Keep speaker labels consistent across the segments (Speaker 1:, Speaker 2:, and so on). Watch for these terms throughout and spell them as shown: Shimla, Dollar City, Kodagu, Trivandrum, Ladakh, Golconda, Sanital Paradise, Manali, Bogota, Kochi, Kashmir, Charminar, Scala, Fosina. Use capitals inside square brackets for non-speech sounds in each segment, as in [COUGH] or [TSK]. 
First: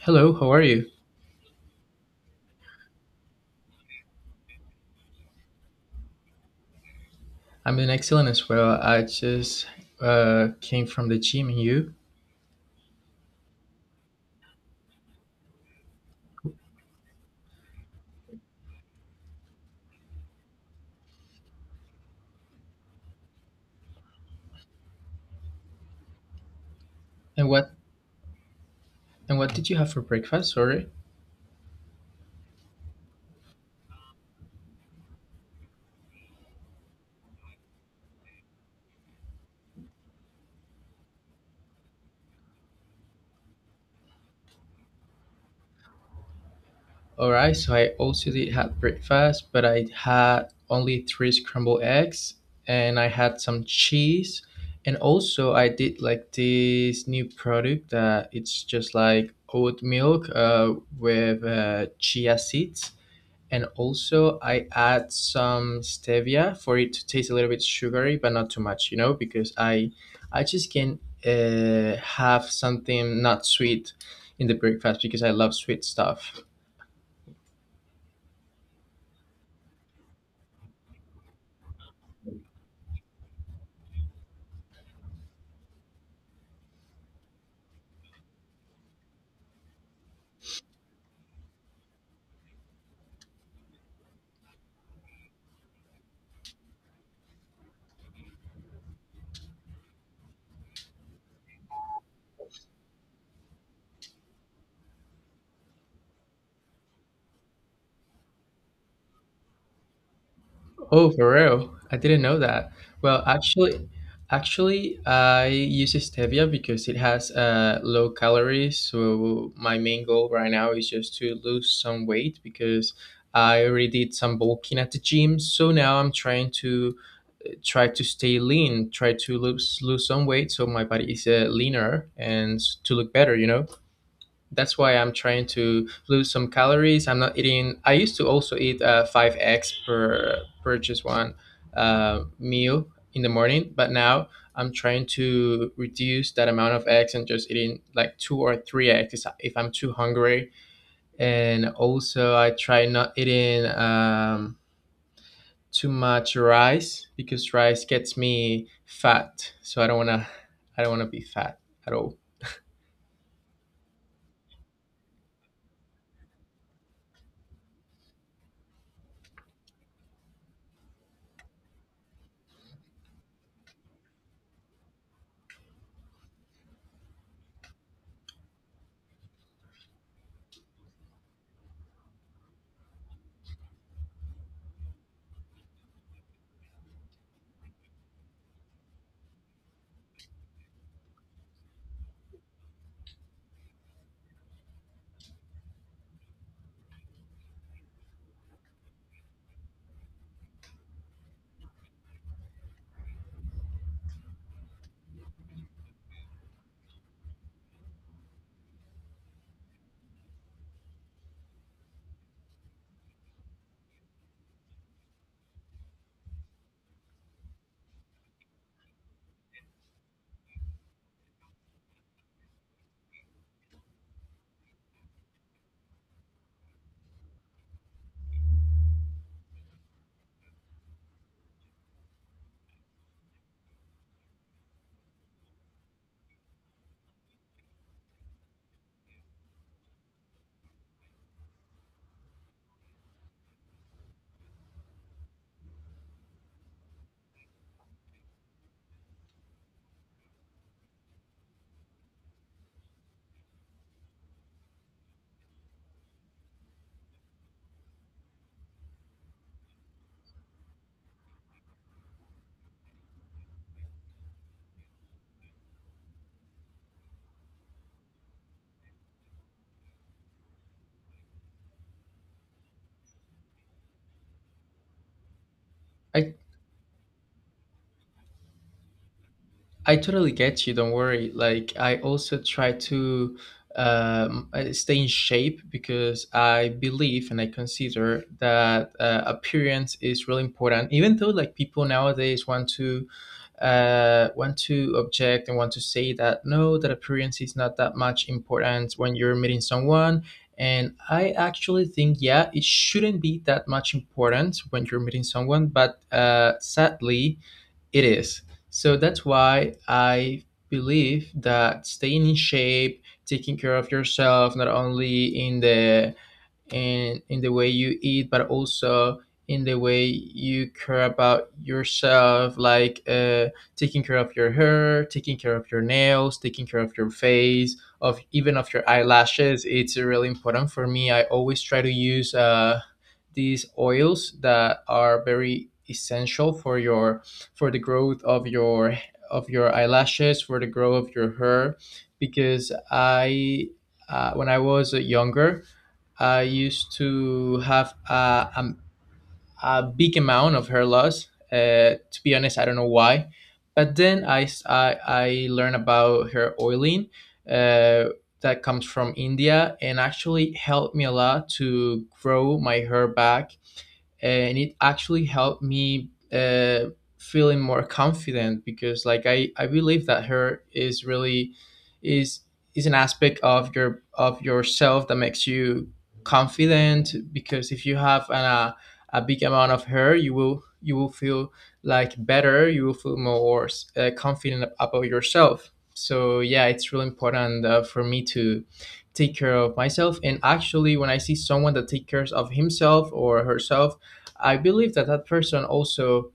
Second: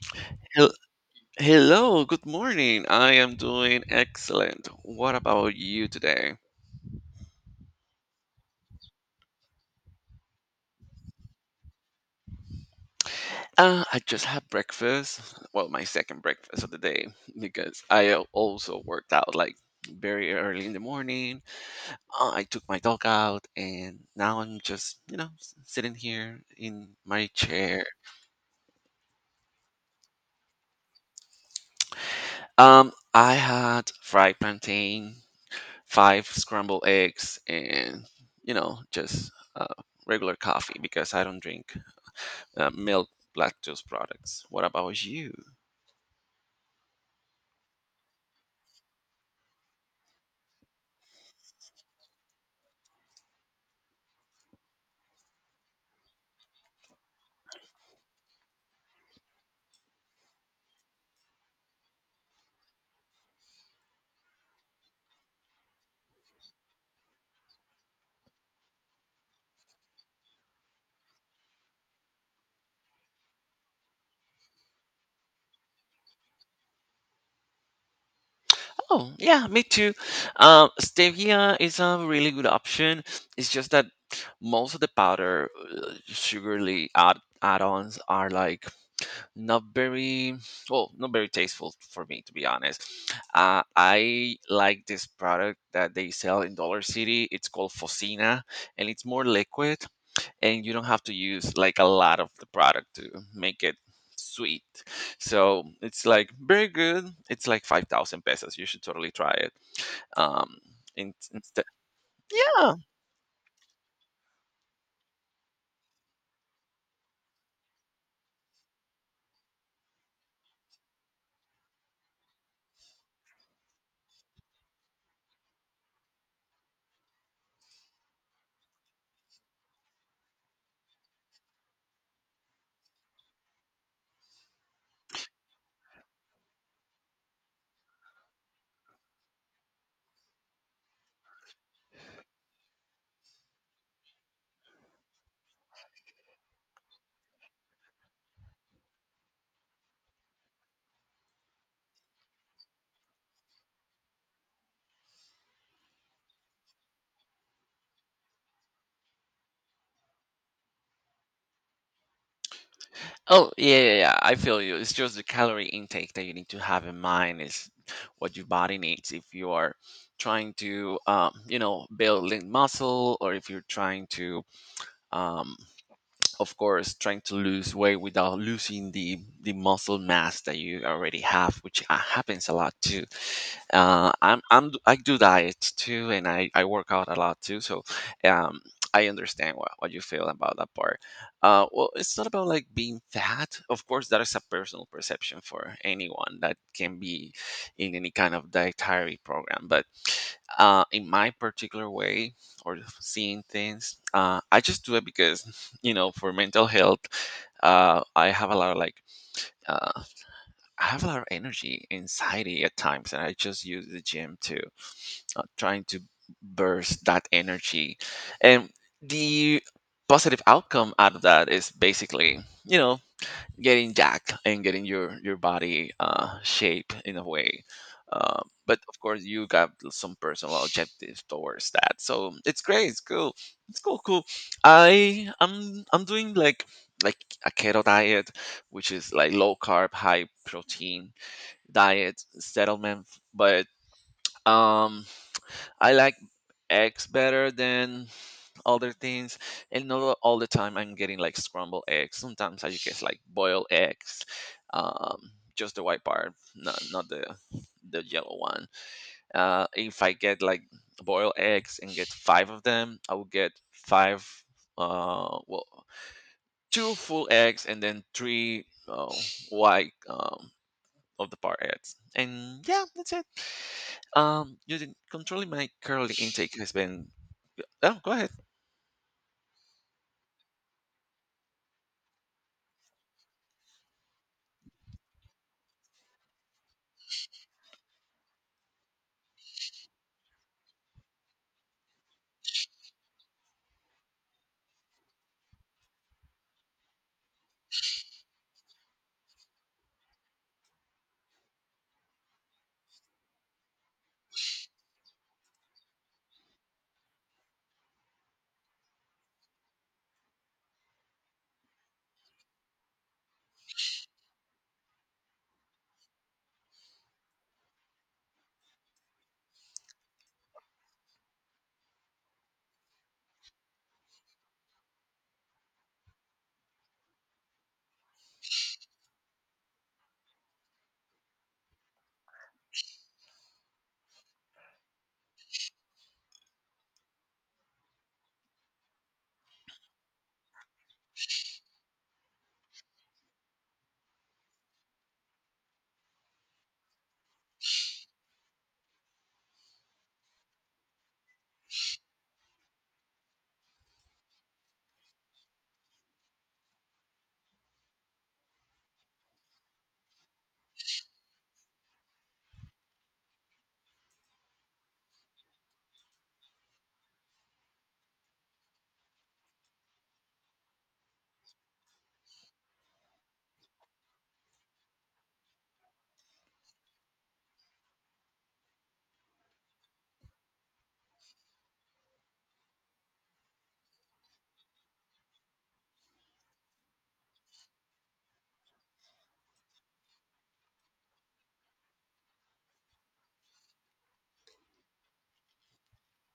Speaker 1: Hello, how are
Speaker 2: Hel-
Speaker 1: you?
Speaker 2: Hello, good morning. I am doing excellent. What about you today?
Speaker 1: I'm doing excellent as well. I just came from the gym. And you?
Speaker 2: I just had breakfast. Well, my second breakfast of the day because I also worked out like very early in the morning. I took my dog out and now I'm just, sitting here in my
Speaker 1: And what?
Speaker 2: chair.
Speaker 1: And what did you have for breakfast? Sorry.
Speaker 2: I had fried plantain, five scrambled eggs, and, you know, just uh, regular coffee because I don't drink milk lactose products. What about you?
Speaker 1: All right. So I also did have breakfast, but I had only three scrambled eggs, and I had some cheese, and also I did like this new product that it's just like oat milk with chia seeds. And also, I add some stevia for it to taste a little bit sugary, but not too much, you know, because I just can have something not sweet in the breakfast because I love sweet stuff.
Speaker 2: Oh, yeah, me too. Stevia is a really good option. It's just that most of the powder sugarly add-ons are like not very well, not very tasteful, for me to be honest. I like this product that they sell in Dollar City. It's called Fosina, and it's more liquid, and you don't have to use like a lot of the product to make it sweet. So it's like very good. It's like 5,000 pesos. You should totally try it. Um,
Speaker 1: Oh, for
Speaker 2: Instead,
Speaker 1: real? I didn't know that.
Speaker 2: yeah.
Speaker 1: Well, actually, actually, I use stevia because it has low calories. So my main goal right now is just to lose some weight because I already did some bulking at the gym. So now I'm trying to try to stay lean, try to lose some weight so my body is leaner and to look better, you know. That's why I'm trying to lose some calories. I'm not eating. I used to also eat five eggs per just one meal in the morning, but now I'm trying to reduce that amount of eggs and just eating like two or three eggs if I'm too hungry. And also, I try not eating. Too much rice because rice gets me fat. So I don't wanna be fat at all.
Speaker 2: Oh yeah, yeah, yeah, I feel you. It's just the calorie intake that you need to have in mind is what your body needs if you are trying to, you know, build lean muscle, or if you're trying to, um, of course, trying to lose weight without losing the muscle mass that you already have, which happens a lot too. I do diets too, and I work out a lot too, so um I understand what you feel about that part. Well, it's not about like being fat. Of course, that is a personal perception for anyone that can be in any kind of dietary program. But in my particular way or seeing things, I just do it because, you know, for mental health, I have a lot of like, uh, I have a lot of energy anxiety at times, and I just use the gym to, trying to burst that energy, and the positive outcome out of that is basically, you know, getting jacked and getting your body shape in a way. uh, but of course you got some personal objectives towards that, so it's great, it's cool, it's cool. I'm doing like, a keto diet, which is like low carb, high protein diet settlement. But um I like eggs better than other things, and not all the time I'm getting like scrambled eggs. Sometimes I just get like boiled eggs, um just the white part, not the yellow one. Uh, if I get like boiled eggs and get five of them, I will get five, well, two full eggs and then three white of the part eggs, and yeah, that's it. Controlling my curly
Speaker 1: I
Speaker 2: intake has been, oh, go ahead.
Speaker 1: I totally get you. Don't worry. Like I also try to stay in shape because I believe and I consider that appearance is really important. Even though like people nowadays want to object and want to say that no, that appearance is not that much important when you're meeting someone. And I actually think, yeah, it shouldn't be that much important when you're meeting someone, but sadly, it is. So that's why I believe that staying in shape, taking care of yourself, not only in the and in the way you eat, but also in the way you care about yourself, like taking care of your hair, taking care of your nails, taking care of your face, of even of your eyelashes. It's really important for me. I always try to use these oils that are very essential for your for the growth of your eyelashes, for the growth of your hair, because I when I was younger I used to have a big amount of hair loss. To be honest, I don't know why. But then I learned about hair oiling uh, that comes from India and actually helped me a lot to grow my hair back and it actually helped me feeling more confident because like I believe that her is really is is an aspect of your of yourself that makes you confident because if you have a big amount of her you will feel like better you will feel more confident about yourself, so yeah, it's really important for me to take care of myself, and actually when I see someone that takes care of himself or herself, I believe that that person also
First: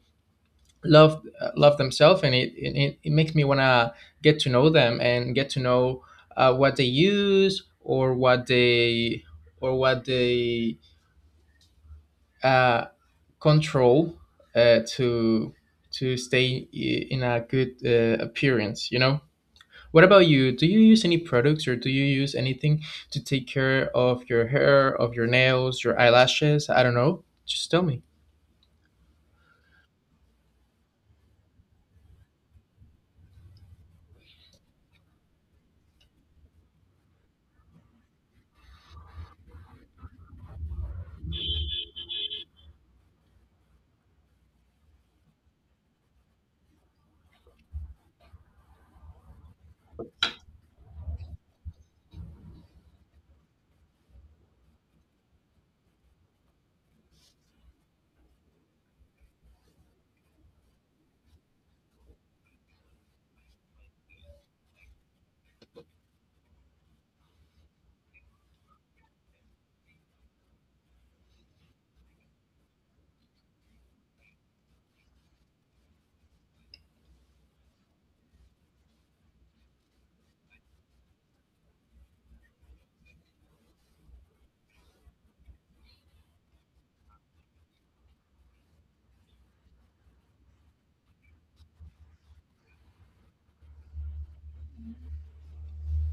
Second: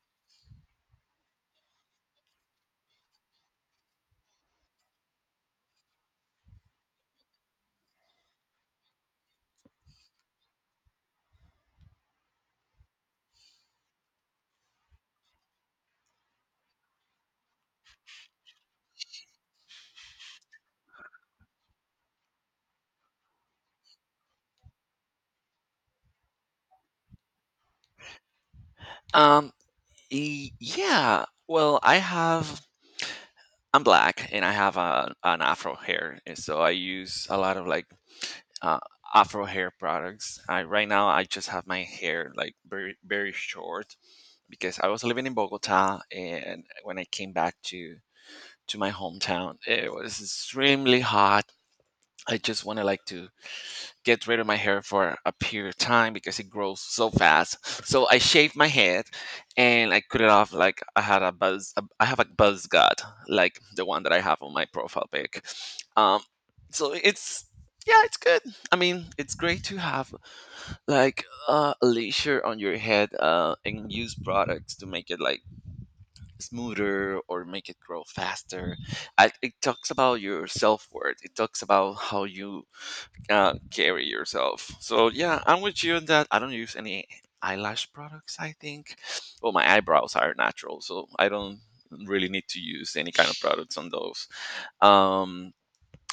Speaker 1: love love themselves, and it makes me wanna get to know them and get to know what they use or what they uh, control uh, to to stay in a good appearance. You know. What about you? Do you use any products or do you use anything to take care of your hair, of your nails, your eyelashes? I don't know. Just tell me.
Speaker 2: um yeah. Well, I have. I'm black and I have a, an afro hair, and so I use a lot of like, uh, afro hair products. I Right now I just have my hair like very very short because I was living in Bogota, and when I came back to my hometown it was extremely hot. I just wanted like to get rid of my hair for a period of time because it grows so fast. So I shaved my head and I cut it off like I had a buzz. I have a buzz cut like the one that I have on my profile pic. Um, so it's Yeah, it's good. I mean, it's great to have like a leisure on your head and use products to make it like smoother or make it grow faster. It talks about your self worth. It talks about how you carry yourself. So yeah, I'm with you in that. I don't use any eyelash products. I think, well, my eyebrows are natural, so I don't really need to use any kind of products on those. Um,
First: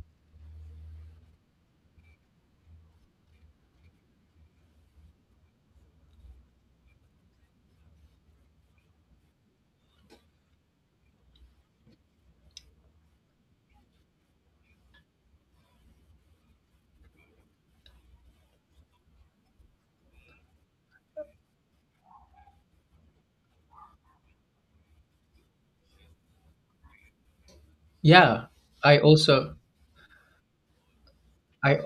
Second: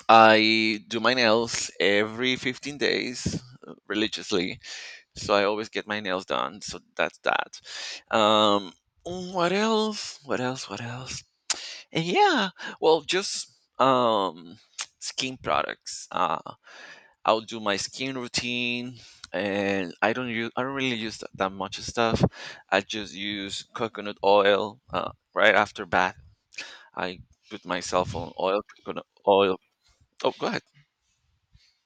Speaker 2: I do my nails every 15 days religiously, so I always get my nails done. So that's that. Um, what else? What else? What else? And yeah, well, just, um, [TSK] skin products. I'll do my skin routine, and I don't really use that much stuff. I just use coconut oil right after bath. I put myself on
Speaker 1: Yeah,
Speaker 2: oil
Speaker 1: I
Speaker 2: coconut
Speaker 1: also
Speaker 2: oil. Oh, go ahead.
Speaker 1: I I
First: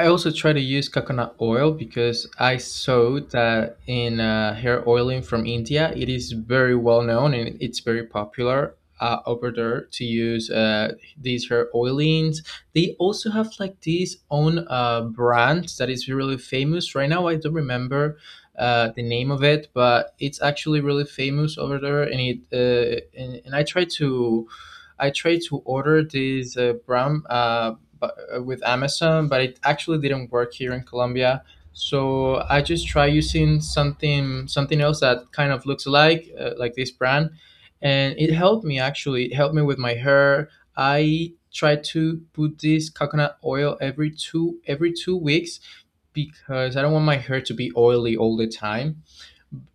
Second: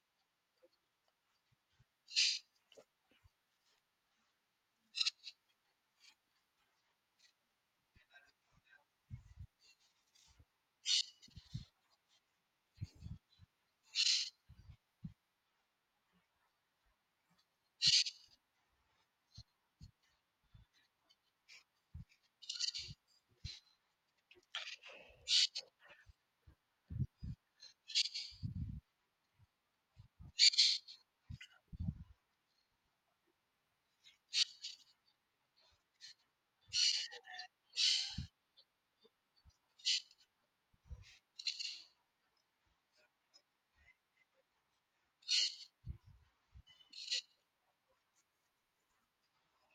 Speaker 1: I also try to use coconut oil because I saw that in hair oiling from India, it is very well known and it's very popular over there to use these hair oilings. They also have like these own brand that is really famous right now. I don't remember. The name of it, but it's actually really famous over there, and I try to I tried to order this bu- with Amazon, but it actually didn't work here in Colombia. So I just try using something else that kind of looks like this brand, and it helped me actually. It helped me with my hair. I try to put this coconut oil every 2 weeks because I don't want my hair to be oily all the time,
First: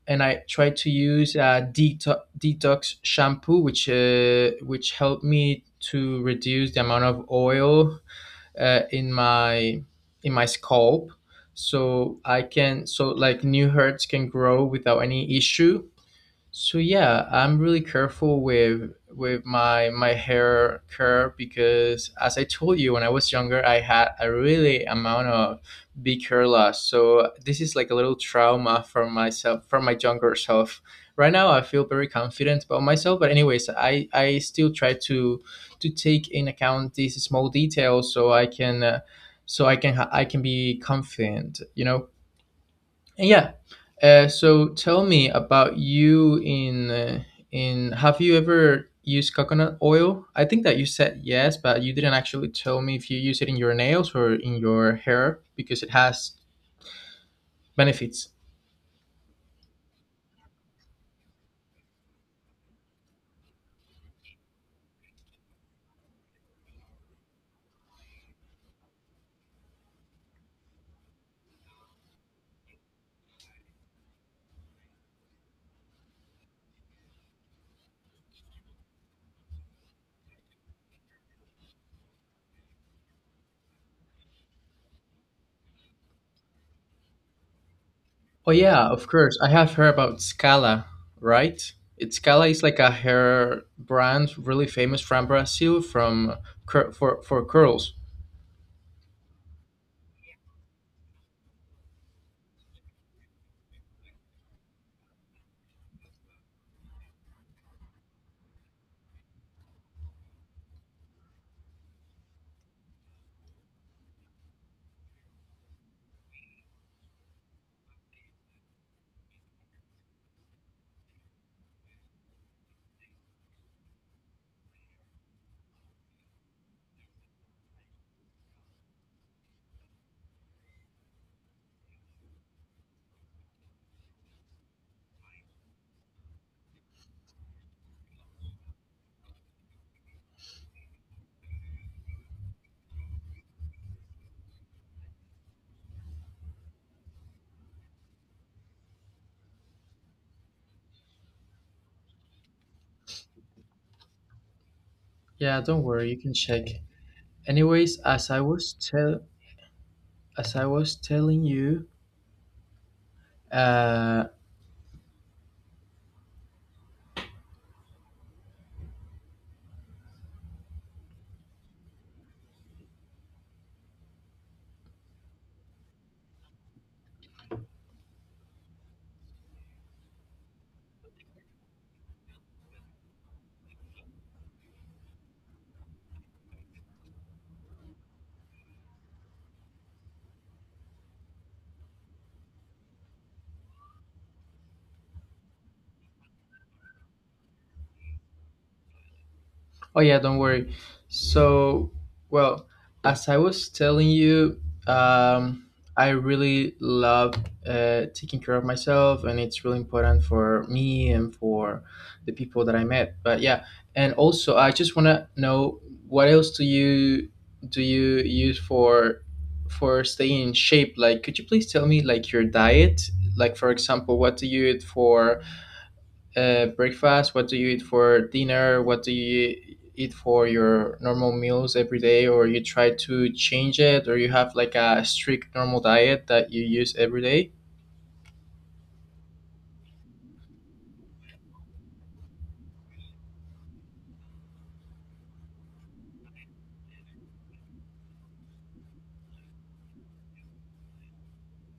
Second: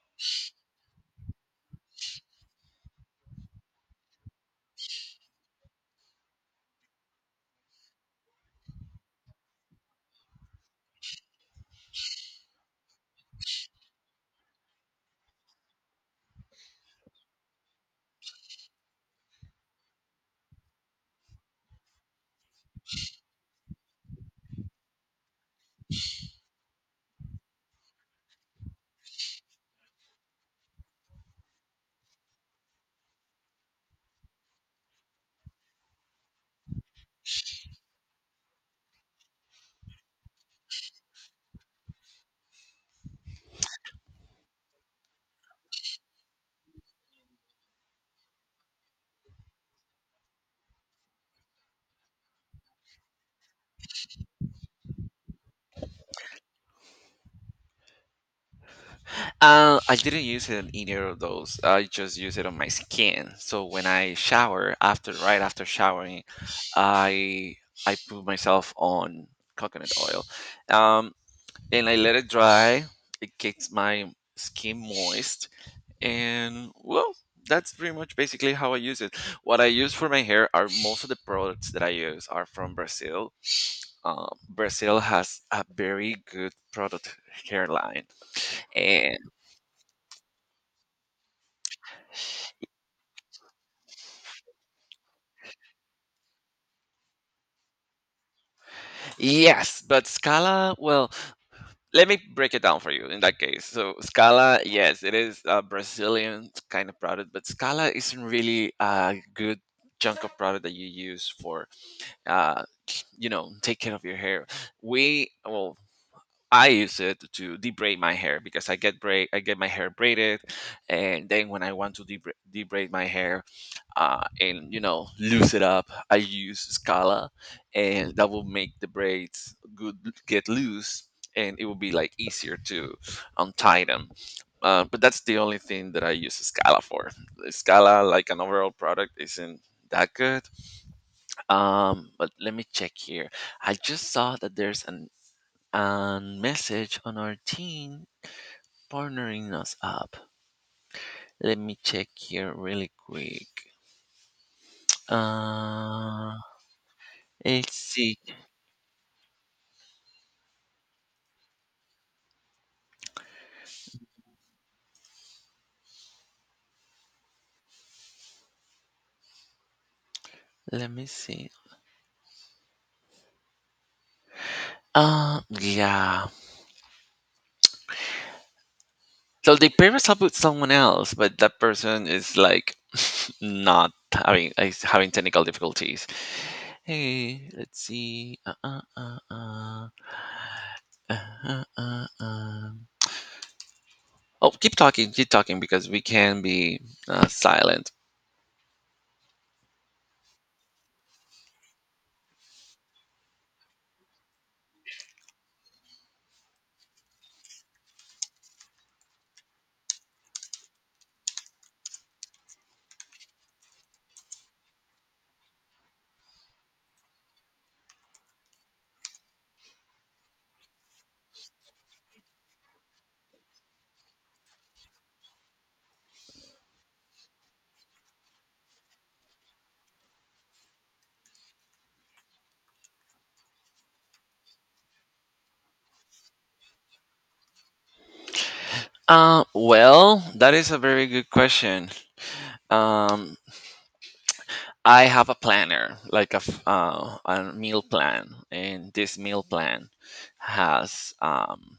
Speaker 1: and I tried to use a detox shampoo, which helped me to reduce the amount of oil uh, in my in my scalp, so I can so like new hairs can grow without any issue. So yeah, I'm really careful with my hair care because as I told you when I was younger, I had a really amount of big hair loss. So this is like a little trauma for myself for my younger self. Right now, I feel very confident about myself. But anyways, I still try to take in account these small details so I can. So I can I can be confident, you know, yeah. So tell me about you in have you ever used coconut oil? I think that you said yes, but you didn't actually tell me if you use it in your nails or in your hair because it has benefits.
Speaker 2: I didn't use it in either of those. I just use it on my skin. So when I shower, after right after showering, I I put myself on coconut oil, um, and I let it dry. It gets my skin moist, and well, that's pretty much basically how I use it. What I use for my hair, are most of the products that I use are from Brazil. Brazil has a very good product hairline,
Speaker 1: Oh yeah, of
Speaker 2: and
Speaker 1: course. I have heard about Scala, right? It's Scala is like a hair brand really famous from Brazil for curls.
Speaker 2: yes, but Scala, well, let me break it down for you. In that case, so Scala, yes, it is a Brazilian kind of product, but Scala isn't really a good chunk of product that you use for, uh, you know, take care of your hair. We Well, I use it to debraid my hair, because I get braid, I get my hair braided, and then when I want to debraid my hair, and, you know, loose it up, I use Scala, and that will make the braids good get loose, and it will be like easier to untie them. But that's the only thing that I use Scala for. Scala, like an overall product, isn't that good. But let me check here. I just saw that there's an and message on our team partnering us up. Let me check here really quick.
Speaker 1: Yeah, don't worry, you
Speaker 2: Uh,
Speaker 1: can check.
Speaker 2: let's
Speaker 1: Anyways,
Speaker 2: see.
Speaker 1: as I was tell as I was telling you, Uh,
Speaker 2: Let me see. Yeah. So they pair us up with someone else, but that person is like [LAUGHS] not having is having technical difficulties. Hey, let's see. Uh, uh, uh, uh. Oh, keep talking, because we can be silent.
Speaker 1: oh yeah, don't worry. So, well, as I was telling you, um, I really love taking care of myself, and it's really important for me and for the people that I met. But yeah, and also I just wanna know what else do you use for staying in shape? Like, could you please tell me like your diet? Like, for example, what do you eat for? Breakfast? What do you eat for dinner? What do you eat for your normal meals every day? Or you try to change it, or you have like a strict normal diet that you use every day?
Speaker 2: Well, that is a very good question. Um, I have a planner, like a, a meal plan, and this meal plan has um,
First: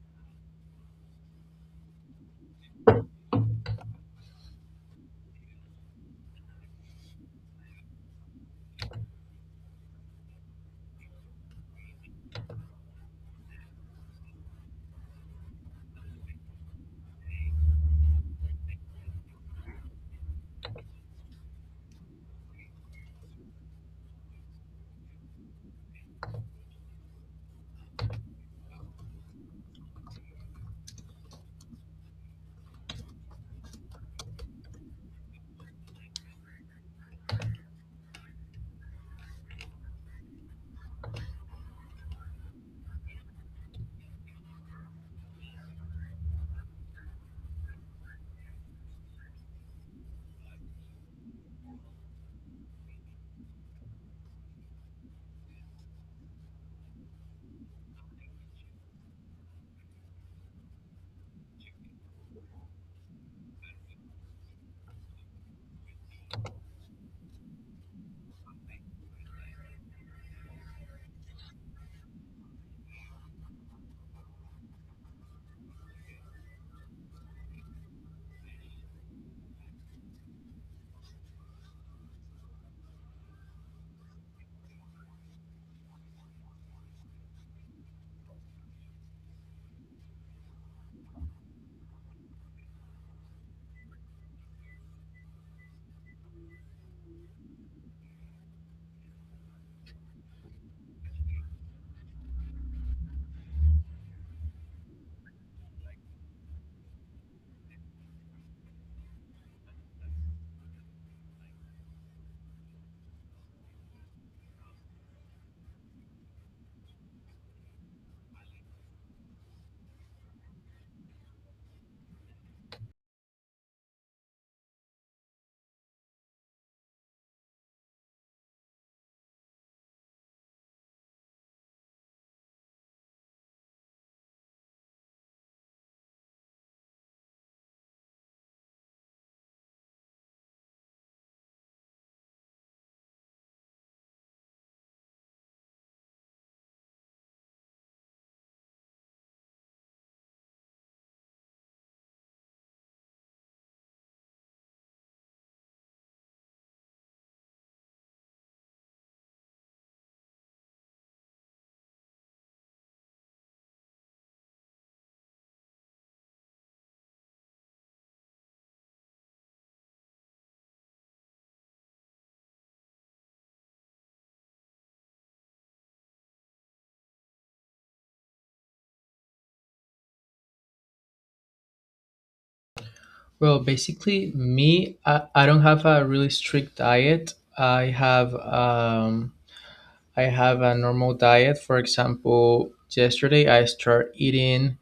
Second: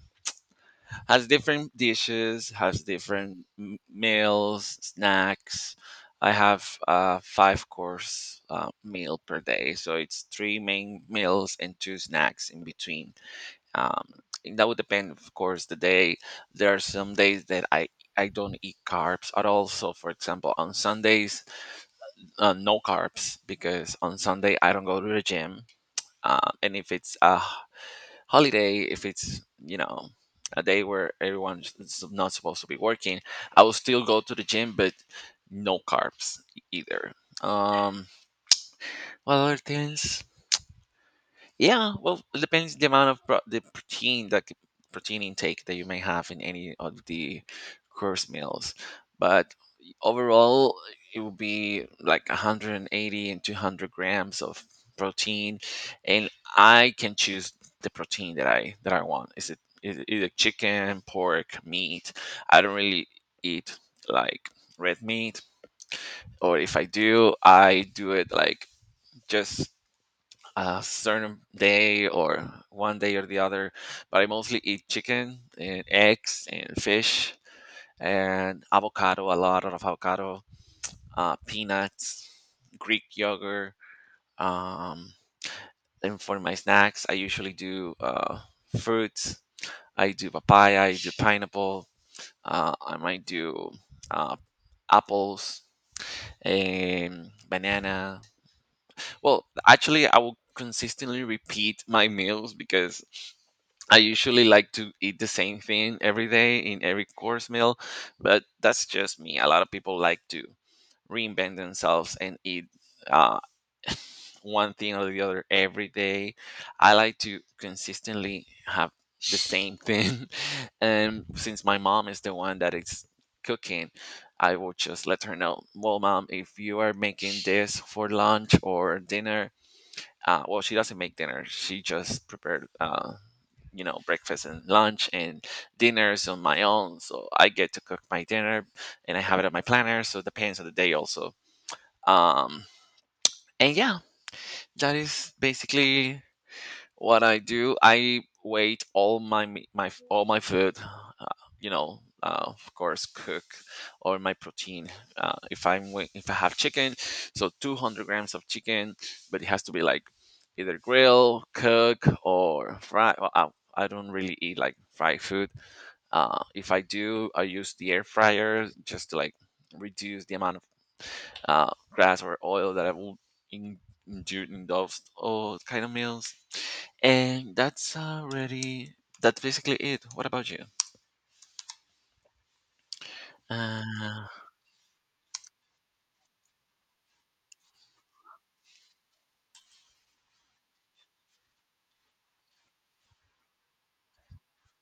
Speaker 2: has different dishes, has different meals, snacks. I have a five course meal per day, so it's three main meals and two snacks in between. um and that would depend, of course, the day. There are some days that I don't eat carbs at all, so for example on sundays, no carbs, because on sunday I don't go to the gym. Um, and if it's a holiday, if it's, you know, a day where everyone's is not supposed to be working, I will still go to the gym, but no carbs either. um what other things? Yeah, well, it depends the amount of pro- the protein protein intake that you may have in any of the course meals, but overall it will be like 180 and 200 grams of protein, and I can choose the protein that I want. Is it either chicken, pork, meat? I don't really eat like red meat, or if I do, I do it like just a certain day or one day or the other, but I mostly eat chicken and eggs and fish and avocado, a lot of avocado, peanuts, Greek yogurt. Um, and for my snacks, I usually do fruits. I do papaya, I do pineapple, I might do uh, apples and banana. Well, actually, I will consistently repeat my meals because I usually like to eat the same thing every day in every course meal, but that's just me. A lot of people like to reinvent themselves and eat uh, one thing or the other every day. I like to consistently have the same thing. [LAUGHS] And since my mom is the one that is cooking, I will just let her know, well, mom, if you are making this for lunch or dinner, well, she doesn't make dinner, she just prepared, you know, breakfast and lunch, and dinners on my own, so I get to cook my dinner, and I have it on my planner, so it depends on the day also. um, and yeah, that is basically what I do. I wait all my all my food. Uh, of course, cook or my protein. If I have chicken, so 200 grams of chicken, but it has to be like either grill, cook, or fry. I don't really eat like fried food. If I do, I use the air fryer just to like reduce the amount of grass or oil that I will in, endure in those oh kind of meals. And that's basically it. What about you?
Speaker 1: Well,
Speaker 2: Uh,
Speaker 1: basically, me, I don't have a really strict diet. I have a normal diet. For example, yesterday I start eating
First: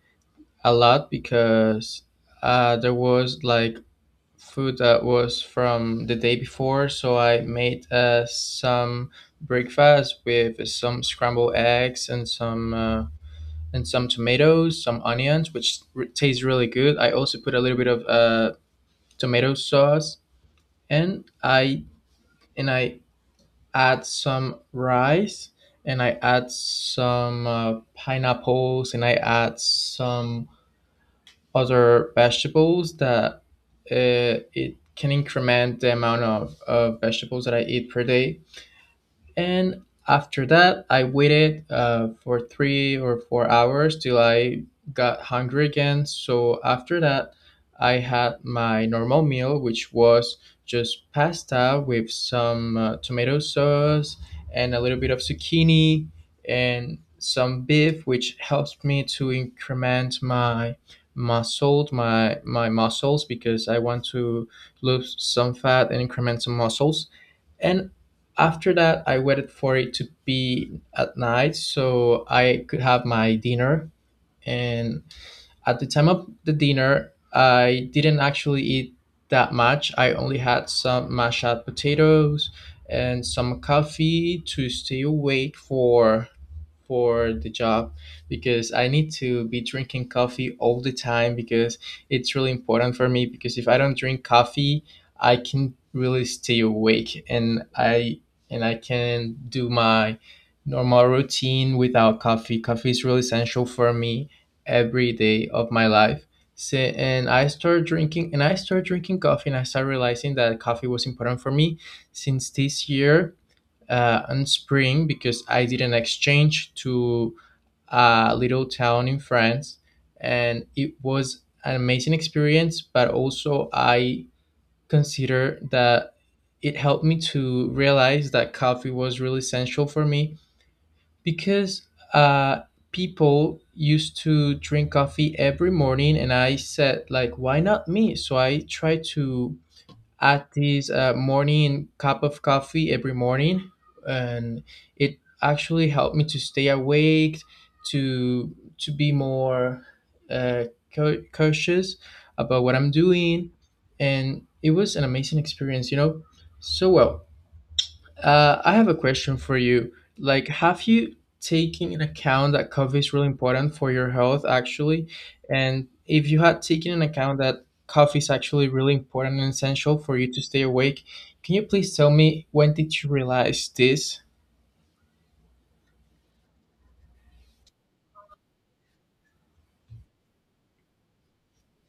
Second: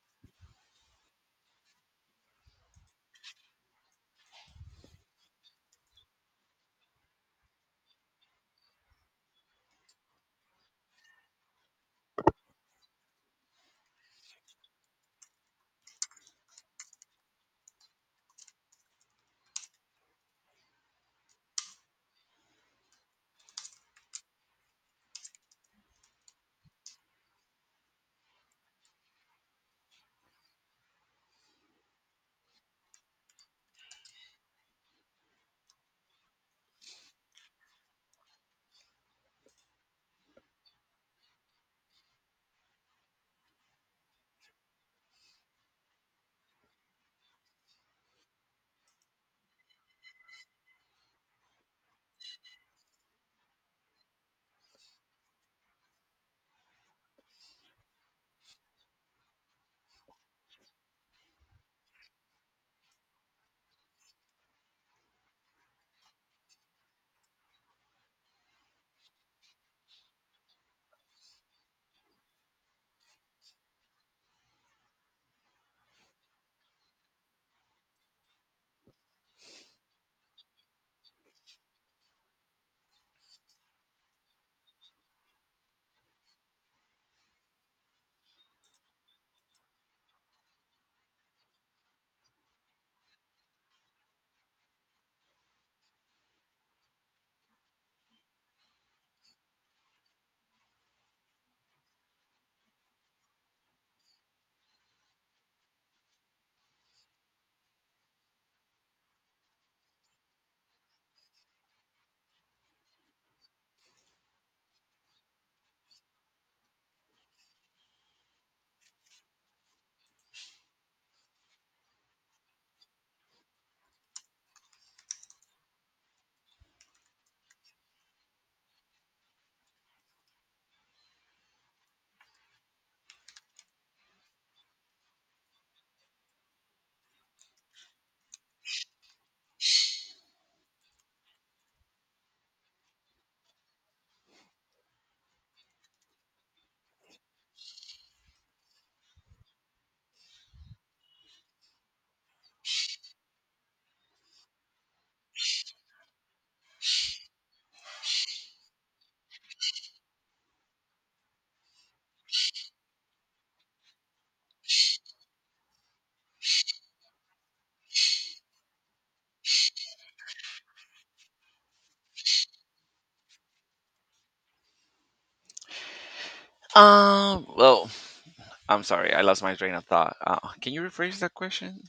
Speaker 1: a lot because there was like food that was from the day before, so I made some breakfast with some scrambled eggs and some tomatoes, some onions, which tastes really good. I also put a little bit of tomato sauce, and I add some rice, and I add some pineapples, and I add some other vegetables that it can increment the amount of vegetables that I eat per day. And after that, I waited for 3 or 4 hours till I got hungry again. So after that, I had my normal meal, which was just pasta with some tomato sauce and a little bit of zucchini and some beef, which helped me to increment my my my muscles, because I want to lose some fat and increment some muscles. And after that, I waited for it to be at night so I could have my dinner. And at the time of the dinner, I didn't actually eat that much. I only had some mashed potatoes and some coffee to stay awake for the job because I need to be drinking coffee all the time because it's really important for me because if I don't drink coffee, I can really stay awake and I can do my normal routine without coffee. Coffee is really essential for me every day of my life. So, and I started drinking coffee, and I started realizing that coffee was important for me since this year in spring because I did an exchange to a little town in France, and it was an amazing experience. But also, I consider that it helped me to realize that coffee was really essential for me because uh, people used to drink coffee every morning, and I said, like, why not me? So I tried to add this morning cup of coffee every morning, and it actually helped me to stay awake, to to be more uh, cautious about what I'm doing, and it was an amazing experience, you know. So well, I have a question for you. Like, have you taken in account that coffee is really important for your health, actually? And if you had taken in account that coffee is actually really important and essential for you to stay awake, can you please tell me when did you realize this?
Speaker 2: Well, I'm sorry. I lost my train of thought. Can you rephrase that question?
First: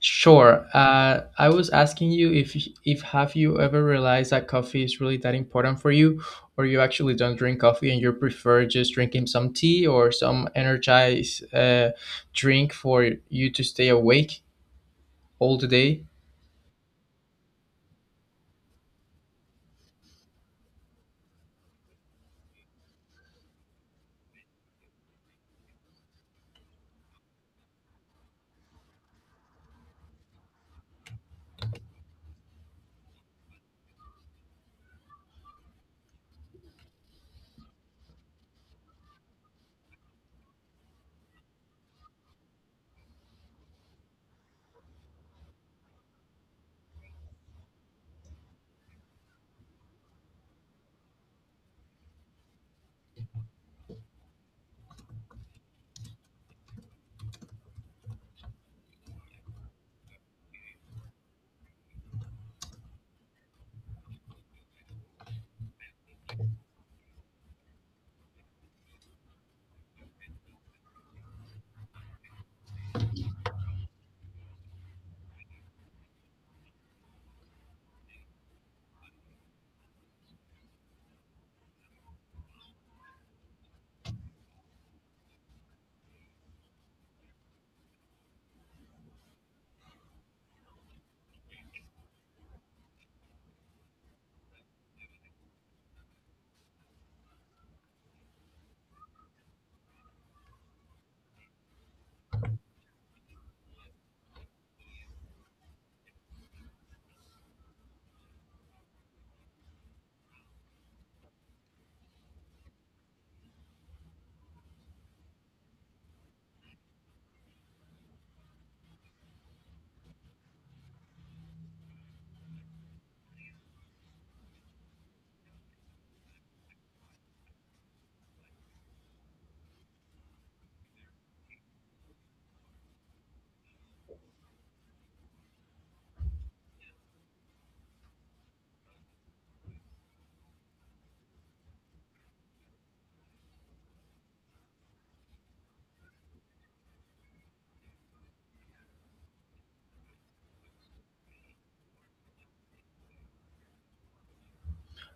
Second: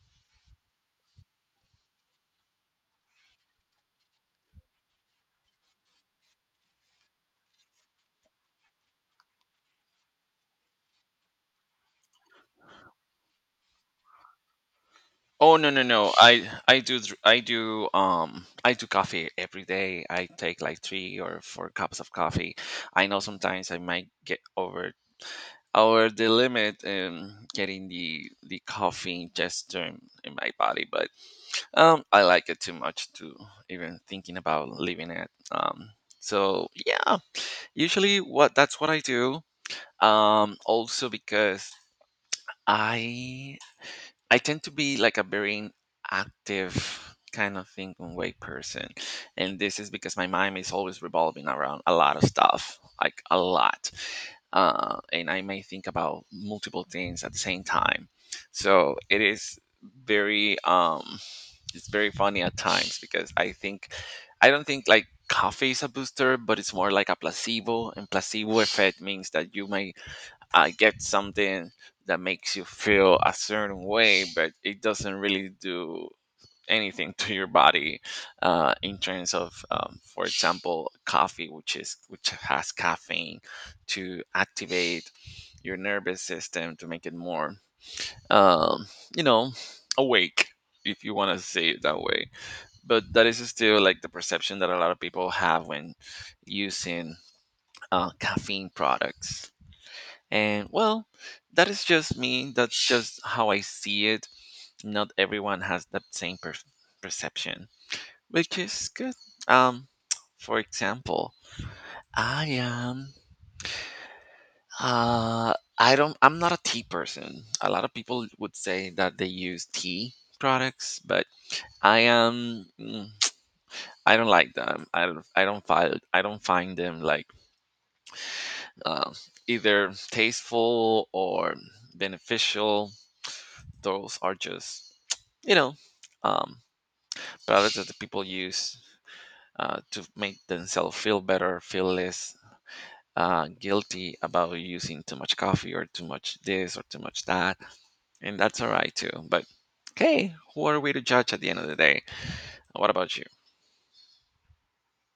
Speaker 1: Sure. I was asking you if have you ever realized that coffee is really that important for you, or you actually don't drink coffee and you prefer just drinking some tea or some energized drink for you to stay awake
Speaker 2: Oh,
Speaker 1: all the
Speaker 2: no, no,
Speaker 1: day.
Speaker 2: no. I do dr- I do coffee every day. I take like three or four cups of coffee. I know sometimes I might get over the limit in getting the coffee gesture in my body, but I like it too much to even thinking about leaving it. So yeah, usually what that's what I do. Also because i I tend to be like a very active kind of thinking way person. And this is because my mind is always revolving around a lot of stuff, like a lot. And I may think about multiple things at the same time. So it is very, um, it's very funny at times because I don't think like coffee is a booster, but it's more like a placebo. And placebo effect means that you may I get something that makes you feel a certain way, but it doesn't really do anything [LAUGHS] to your body in terms of, for example, coffee, which has caffeine to activate your nervous system to make it more, um, you know, awake, if you want to say it that way. But that is still like the perception that a lot of people have when using caffeine products. And well, that is just me. That's just how I see it. Not everyone has that same perception, which is good. Um, for example, I am. I don't. I'm not a tea person. A lot of people would say that they use tea products, but I am. mm, [TSK] I don't like them. I don't find them like um either tasteful or beneficial. Those are just you know um, products that the people use to make themselves feel better, feel less guilty about using too much coffee or too much this or too much that. And that's all right too, but okay, who are we to judge at the end of the day? What about you?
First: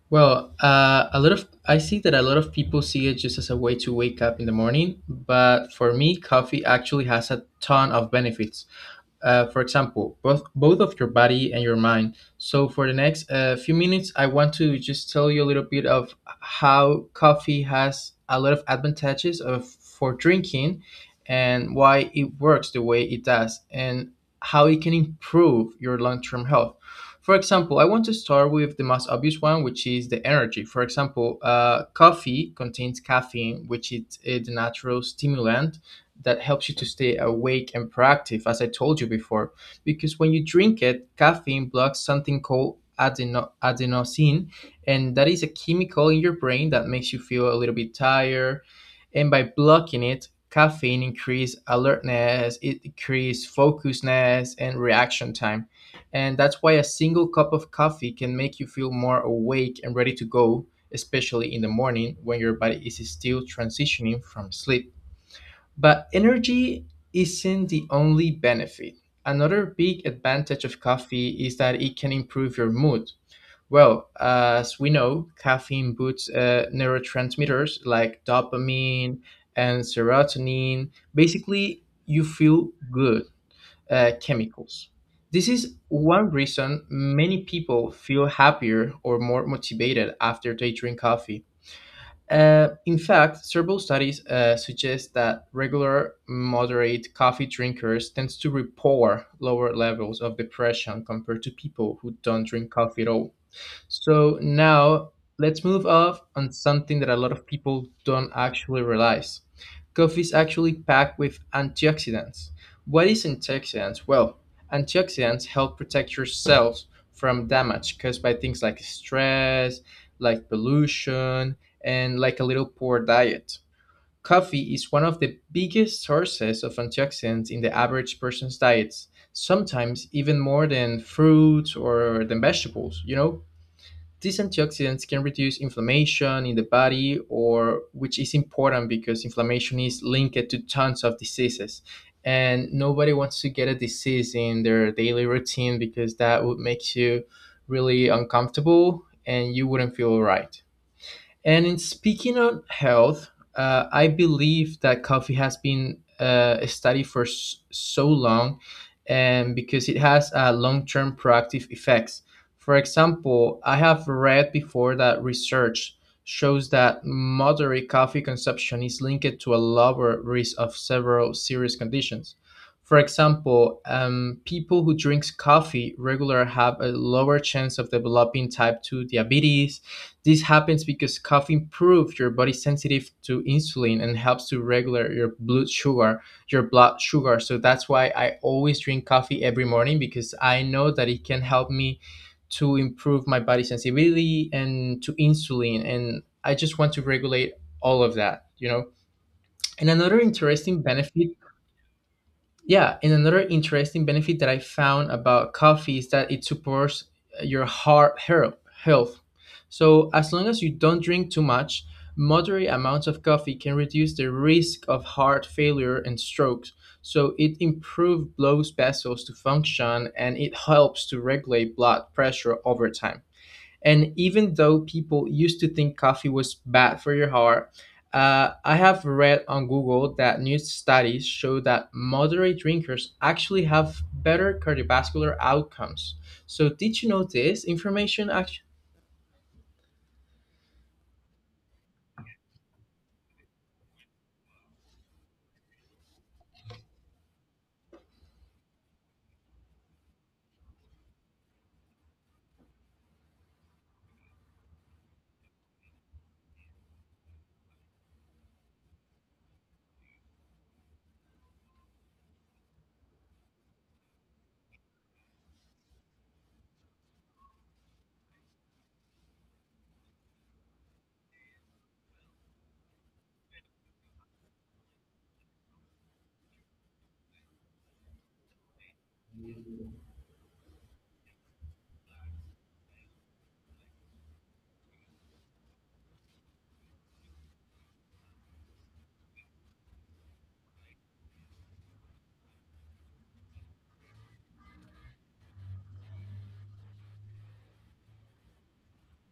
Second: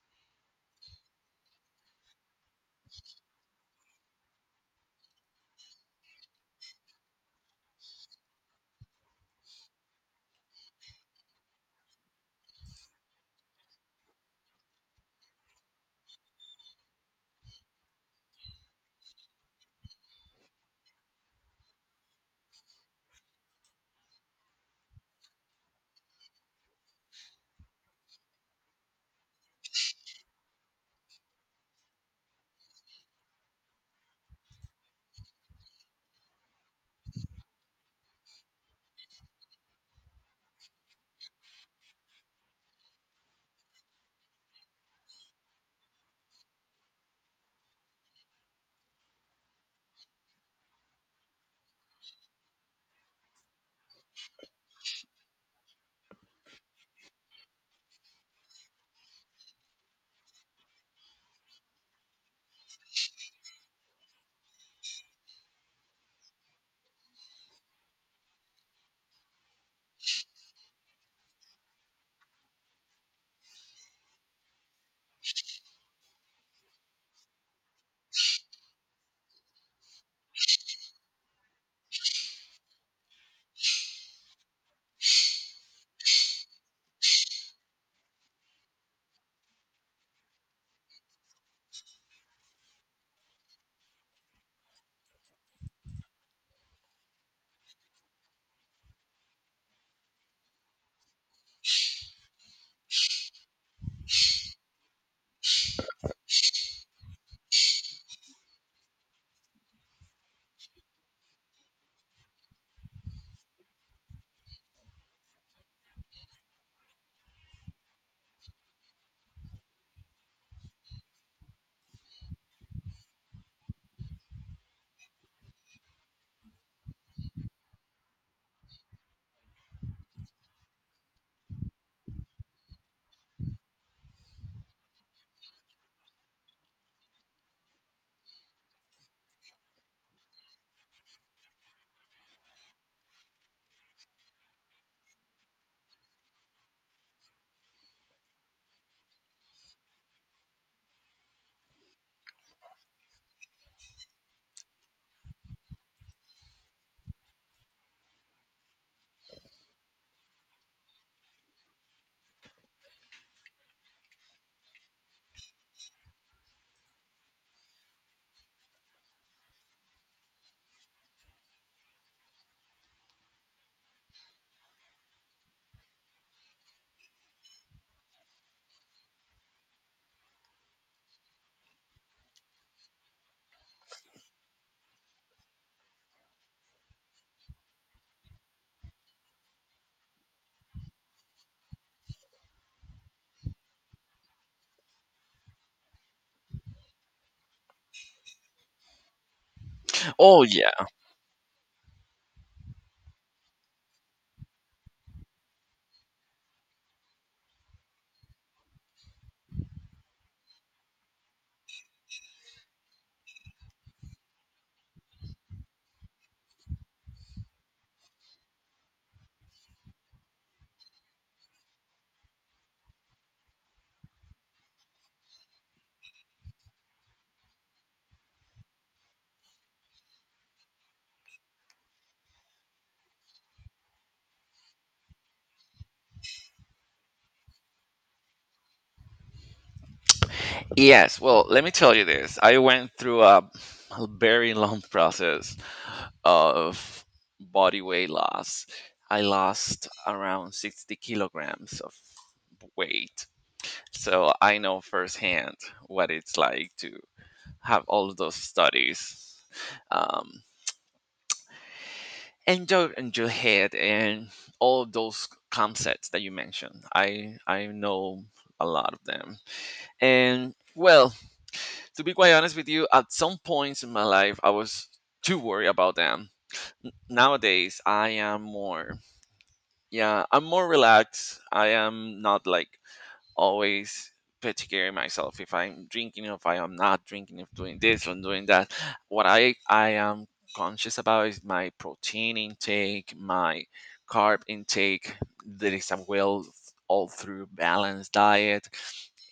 Speaker 1: Well, a lot of I see that a lot of people see it just as a way to wake up in the morning, but for me, coffee actually has a ton of benefits. For example, both of your body and your mind. So, for the next few minutes, I want to just tell you a little bit of how coffee has a lot of advantages for drinking, and why it works the way it does, and how it can improve your long term health. For example, I want to start with the most obvious one, which is the energy. For example, coffee contains caffeine, which is a natural stimulant that helps you to stay awake and proactive, as I told you before. Because when you drink it, caffeine blocks something called adenosine, and that is a chemical in your brain that makes you feel a little bit tired. And by blocking it, caffeine increase alertness, it decrease focusness and reaction time. And that's why a single cup of coffee can make you feel more awake and ready to go, especially in the morning when your body is still transitioning from sleep. But energy isn't the only benefit. Another big advantage of coffee is that it can improve your mood. Well, as we know, caffeine boosts neurotransmitters like dopamine and serotonin. Basically, you feel good chemicals. This is one reason many people feel happier or more motivated after they drink coffee. In fact, several studies suggest that regular, moderate coffee drinkers tend to report lower levels of depression compared to people who don't drink coffee at all. So now let's move off on something that a lot of people don't actually realize. Coffee is actually packed with antioxidants. What is antioxidants? Well, antioxidants help protect your cells from damage caused by things like stress, like pollution, and like a little poor diet. Coffee is one of the biggest sources of antioxidants in the average person's diets, sometimes even more than fruits or than vegetables, you know? These antioxidants can reduce inflammation in the body, or which is important because inflammation is linked to tons of diseases. And nobody wants to get a disease in their daily routine because that would make you really uncomfortable and you wouldn't feel right. And in speaking on health, I believe that coffee has been studied for so long, and because it has long-term proactive effects. For example, I have read before that research shows that moderate coffee consumption is linked to a lower risk of several serious conditions. For example, people who drink coffee regular have a lower chance of developing type 2 diabetes. This happens because coffee improves your body's sensitive to insulin and helps to regulate your blood sugar, your blood sugar. So that's why I always drink coffee every morning because I know that it can help me to improve my body sensibility and to insulin, and I just want to regulate all of that. And another
Speaker 2: Oh, yeah.
Speaker 1: interesting benefit yeah, and another interesting benefit that I found about coffee is that it supports your heart health. So, as long as you don't drink too much, moderate amounts of coffee can reduce the risk of heart failure and strokes. So, it improves blood vessels to function and it helps to regulate blood pressure over time. And even though people used to think coffee was bad for your heart, I have read on Google that new studies show that moderate drinkers actually have better cardiovascular outcomes. So, did you know this information?
Speaker 2: Yes, well, let me tell you this. I went through a very [LAUGHS] long process of body weight loss. I lost around 60 kilograms of weight. So I know firsthand what it's like to have all those studies, um, and your head and all of those concepts that you mentioned. I know a lot of them. And well, to be quite honest with you, at some points in my life, I was too worried about them. Nowadays, I am more, yeah, I'm more relaxed. I am not like always particular myself if I'm drinking, if I am not drinking, if doing this, or doing that. What I am conscious about is my protein intake, my carb intake. There is a well all through balanced diet,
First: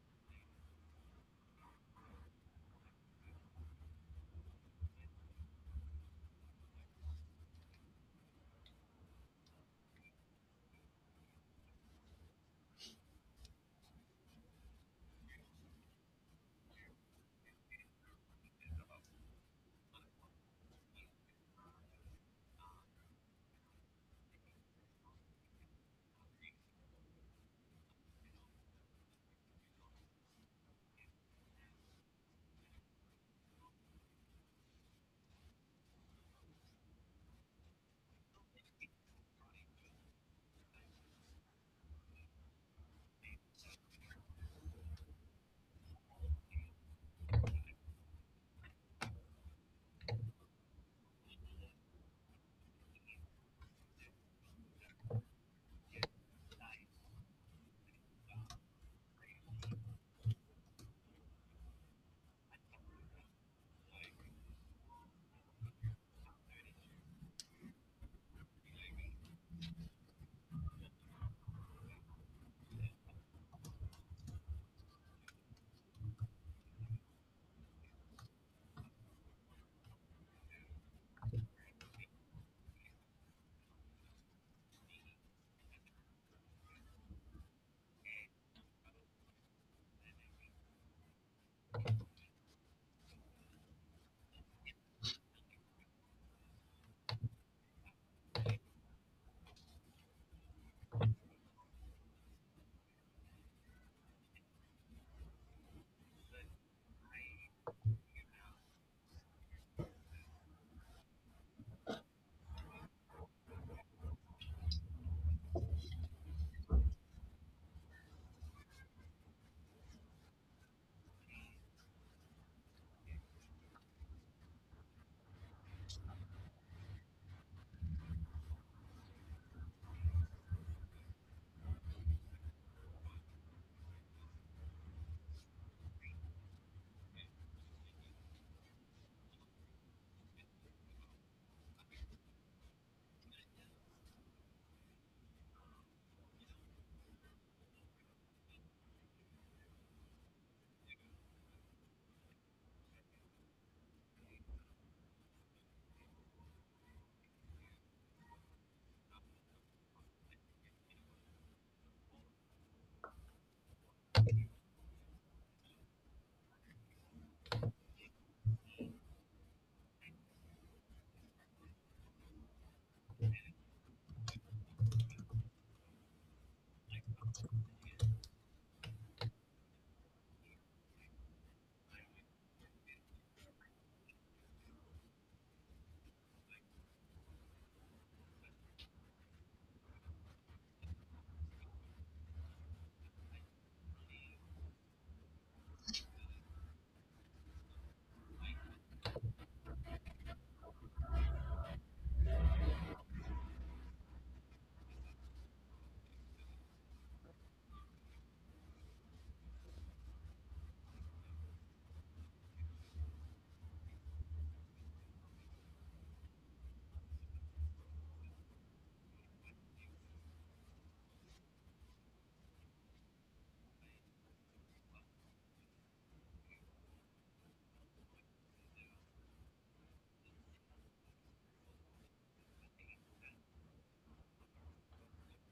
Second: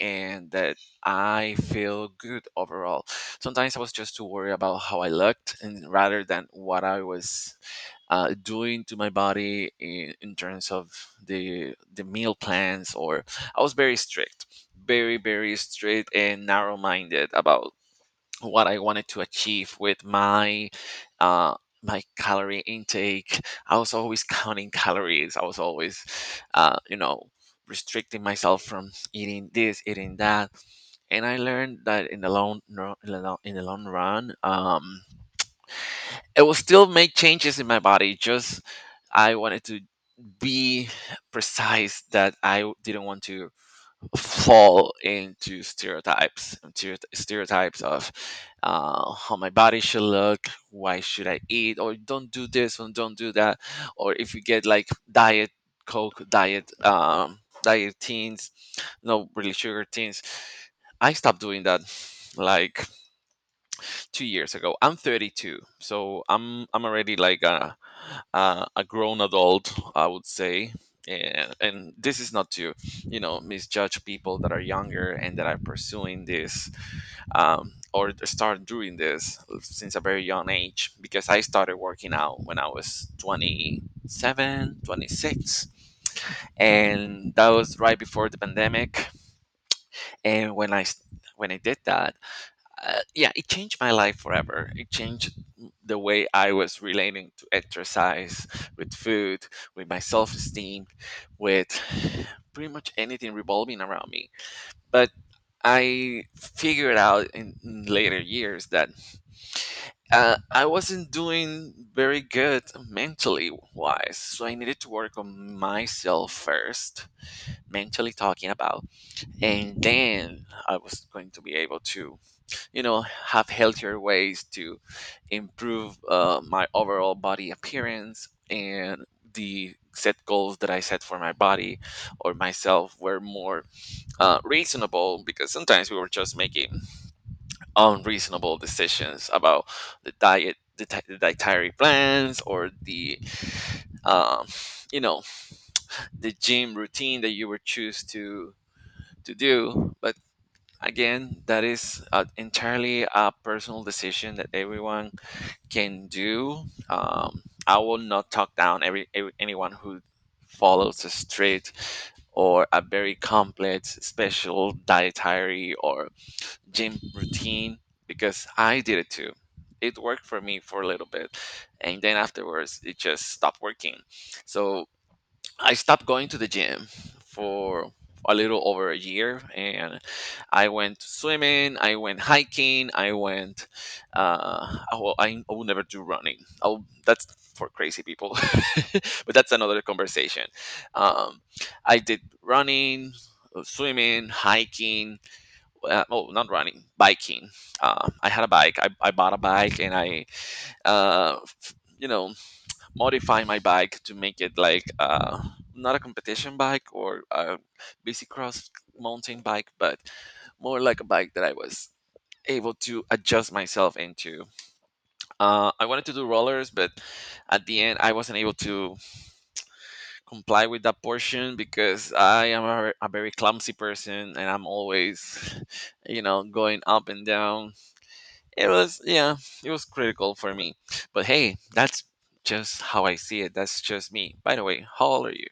Speaker 2: and that I feel good overall. Sometimes I was just too worried about how I looked and rather than what I was doing to my body in terms of the meal plans. Or I was very strict, very strict and narrow minded about what I wanted to achieve with my uh, my calorie intake. I was always counting calories. I was always, uh, you know restricting myself from eating this, eating that. And I learned that in the long no, in the long run, it will still make changes in my body. Just I wanted to be precise that didn't want to fall into stereotypes of, how my body should look, why should I eat or don't do this and don't do that, or if you get like diet coke, diet teens, no, really sugar teens. I stopped doing that like 2 years ago. I'm 32, so I'm already like a grown adult, I would say. And this is not to, you know, misjudge people that are younger and that are pursuing this, or start doing this since a very young age, because I started working out when I was 27, 26, and that was right before the pandemic. And when I did that, yeah, it changed my life forever. It changed the way I was relating to exercise, with food, with my self esteem, with pretty much anything revolving around me. But I figured out in later years that, I wasn't doing very good mentally wise. So I needed to work on myself first, mentally talking about, and then I was going to be able to, you know, have healthier ways to improve my overall body appearance. And the set goals that I set for my body or myself were more reasonable, because sometimes we were just making unreasonable decisions about the the dietary plans or the, um, you know the gym routine that you were choose to do. But again, that is entirely a personal decision that everyone can do. I will not talk down every anyone who follows a strict or a very complex special dietary or gym routine, because I did it too. It worked for me for a little bit, and then afterwards it just stopped working. So I stopped going to the gym for a little over a year, and I went swimming, I went hiking, I went uh oh, well, I will never do running. Oh, that's for crazy people. [LAUGHS] But that's another conversation. Um I did running, swimming, hiking, oh, not running, biking. I had a bike. I bought a bike and I uh f- you know modify my bike to make it like, not a competition bike or a busy cross mountain bike, but more like a bike that I was able to adjust myself into. I wanted to do rollers, but at the end, I wasn't able to comply with that portion, because I am a very clumsy person and I'm always, [LAUGHS] you know, going up and down. It was yeah, it was critical for me. But hey, that's just how I see it. That's just me. By the way, how old are you?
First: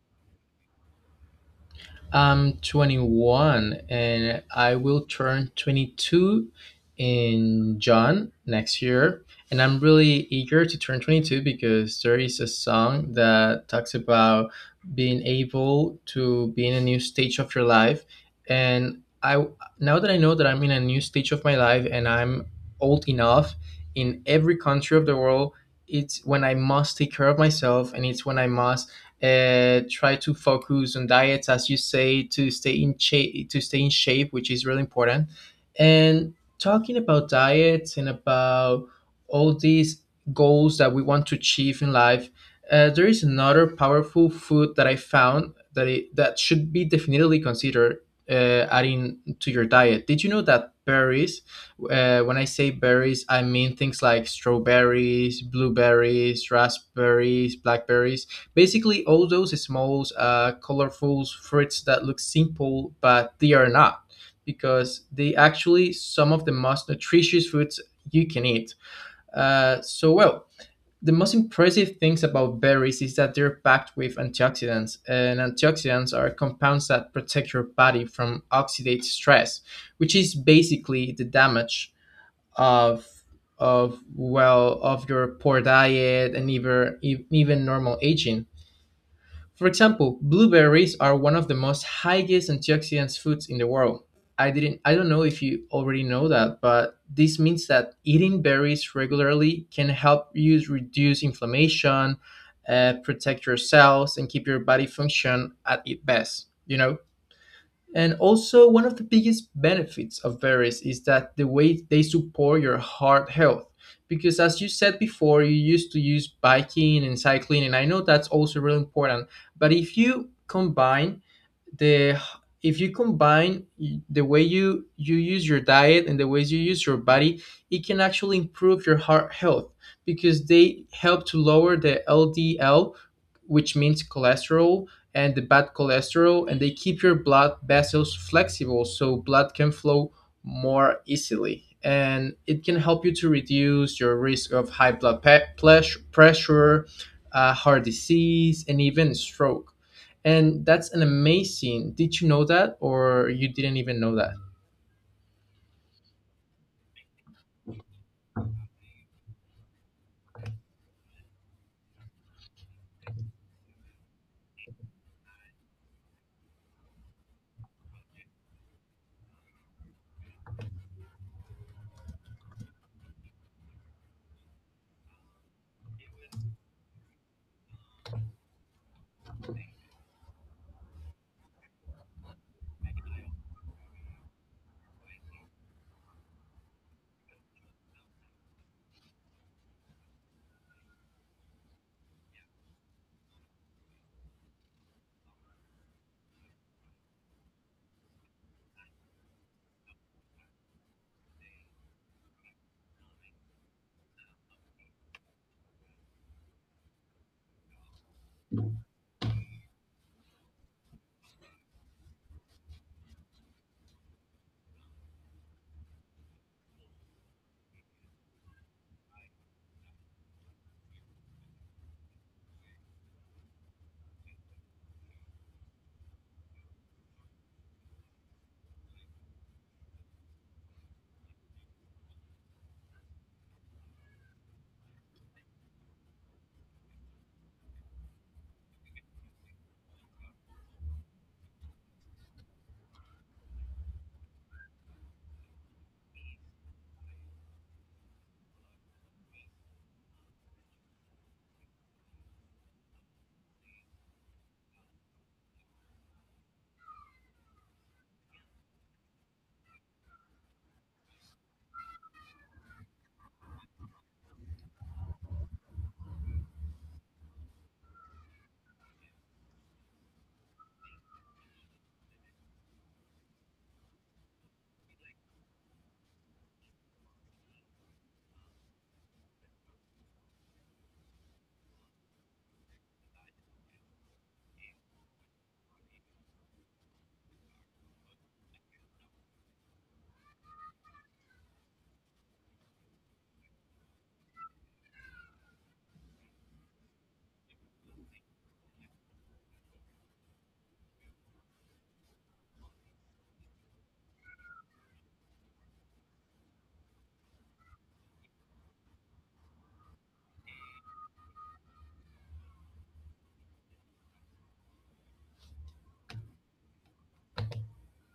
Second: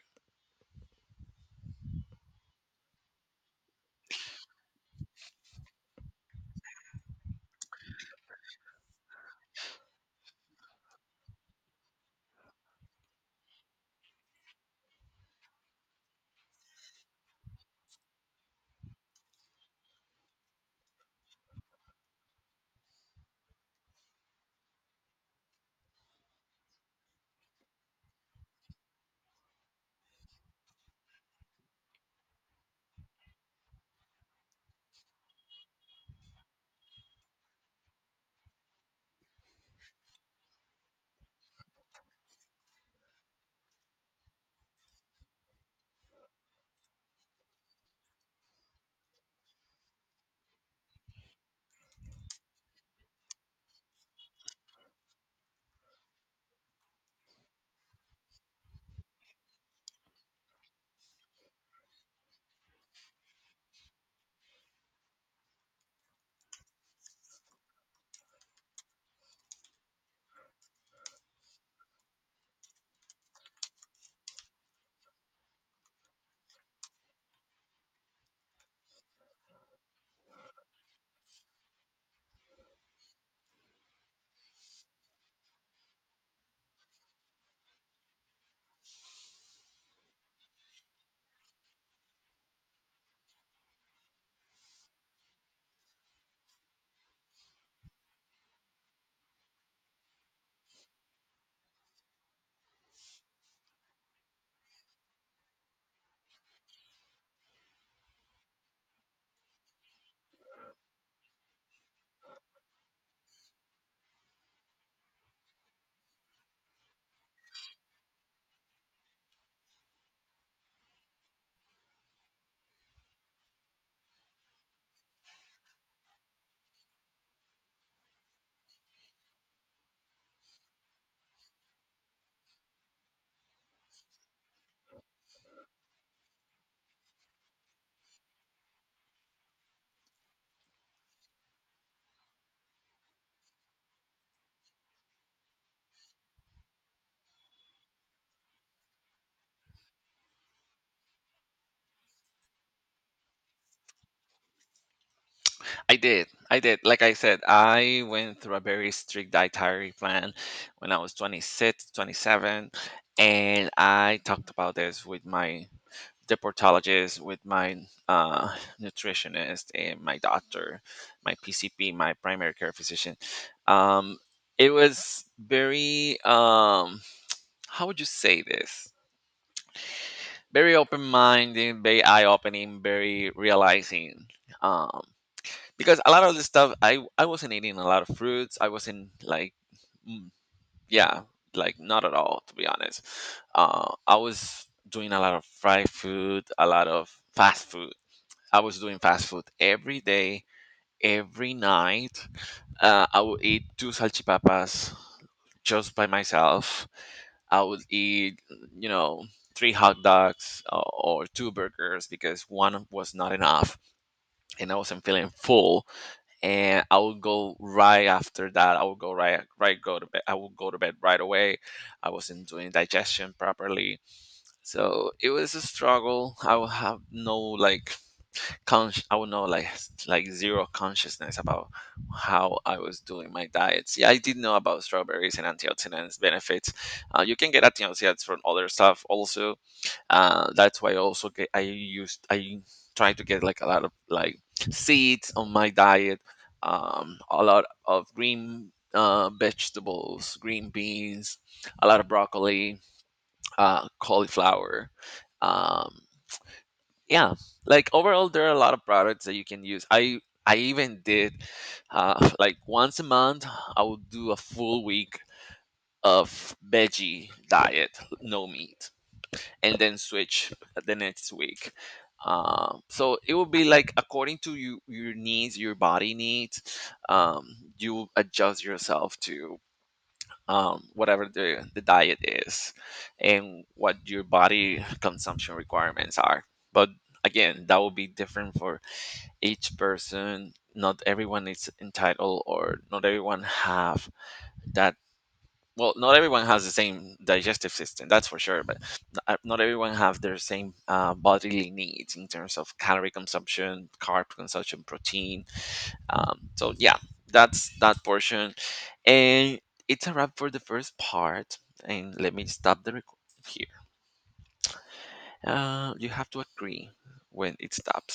Speaker 1: I'm 21 and I will turn 22 in John next year. And I'm really eager to turn 22 because there is a song that talks about being able to be in a new stage of your life. And I Now that I know that I'm in a new stage of my life, and I'm old enough in every country of the world, it's when I must take care of myself, and it's when I must try to focus on diets, as you say, to stay in shape, which is really important. And talking about diets and about all these goals that we want to achieve in life, there is another powerful food that I found that should be definitely considered adding to your diet. Did you know that berries, when I say berries I mean things like strawberries, blueberries, raspberries, blackberries? Basically, all those small, colorful fruits that look simple, but they are not, because they actually some of the most nutritious foods you can eat. So, well. The most impressive things about berries is that they're packed with antioxidants, and antioxidants are compounds that protect your body from oxidative stress, which is basically the damage of of, well, of your poor diet, and even normal aging. For example, blueberries are one of the most highest antioxidant foods in the world. I don't know if you already know that, but this means that eating berries regularly can help you reduce inflammation, protect your cells and keep your body function at its best, you know? And also, one of the biggest benefits of berries is that the way they support your heart health. Because as you said before, you used to use biking and cycling, and I know that's also really important. But if you combine the if you combine y- the way you use your diet and the ways you use your body, it can actually improve your heart health, because they help to lower the LDL, which means cholesterol and the bad cholesterol, and they keep your blood vessels flexible so blood can flow more easily, and it can help you to reduce your risk of high blood pressure, heart disease, and even stroke. And that's an amazing. Did you know that, or you didn't even know that?
Speaker 2: I did, like I said, I went through a very strict dietary plan when I was 26, 27, and I talked about this with my deportologist, with my, uh, nutritionist and my doctor, my pcp, my primary care physician. um, it was very, how would you say this, very open minded, very eye opening, very realizing. Um, because a lot of the stuff, I wasn't eating a lot of fruits. I wasn't like, mm, yeah, like not at all, to be honest. I was doing a lot of fried food, a lot of fast food. I was doing fast food every day, every night. I would eat two salchipapas just by myself. I would eat, you know, three hot dogs, or two burgers because one was not enough and I wasn't feeling full. And I would go right after that. I would go go to bed. I would go to bed right away. I wasn't doing digestion properly. So it was a struggle. I would have no like I would know like like zero consciousness about how I was doing my diets. Yeah, I did know about strawberries and antioxidants benefits. You can get antioxidants from other stuff also. That's why I also get I used I try to get like a lot of like seeds on my diet. A lot of green, vegetables, green beans, a lot of broccoli, cauliflower. Um, yeah like overall there are a lot of products that you can use. I even did, [LAUGHS] like once a month I would do a full week of veggie diet, no meat, and then switch the next week. So it will be like according to you, your needs, your body needs. um, you adjust yourself to, whatever the diet is and what your body consumption requirements are. But again, that will be different for each person. Not everyone is entitled or not everyone have that, well, not everyone has the same digestive system, that's for sure. But not everyone have their same bodily needs in terms of calorie consumption, carb consumption, protein. So yeah, that's that portion, and it's a wrap for the first part. And let me stop the record here. You have to agree when it stops.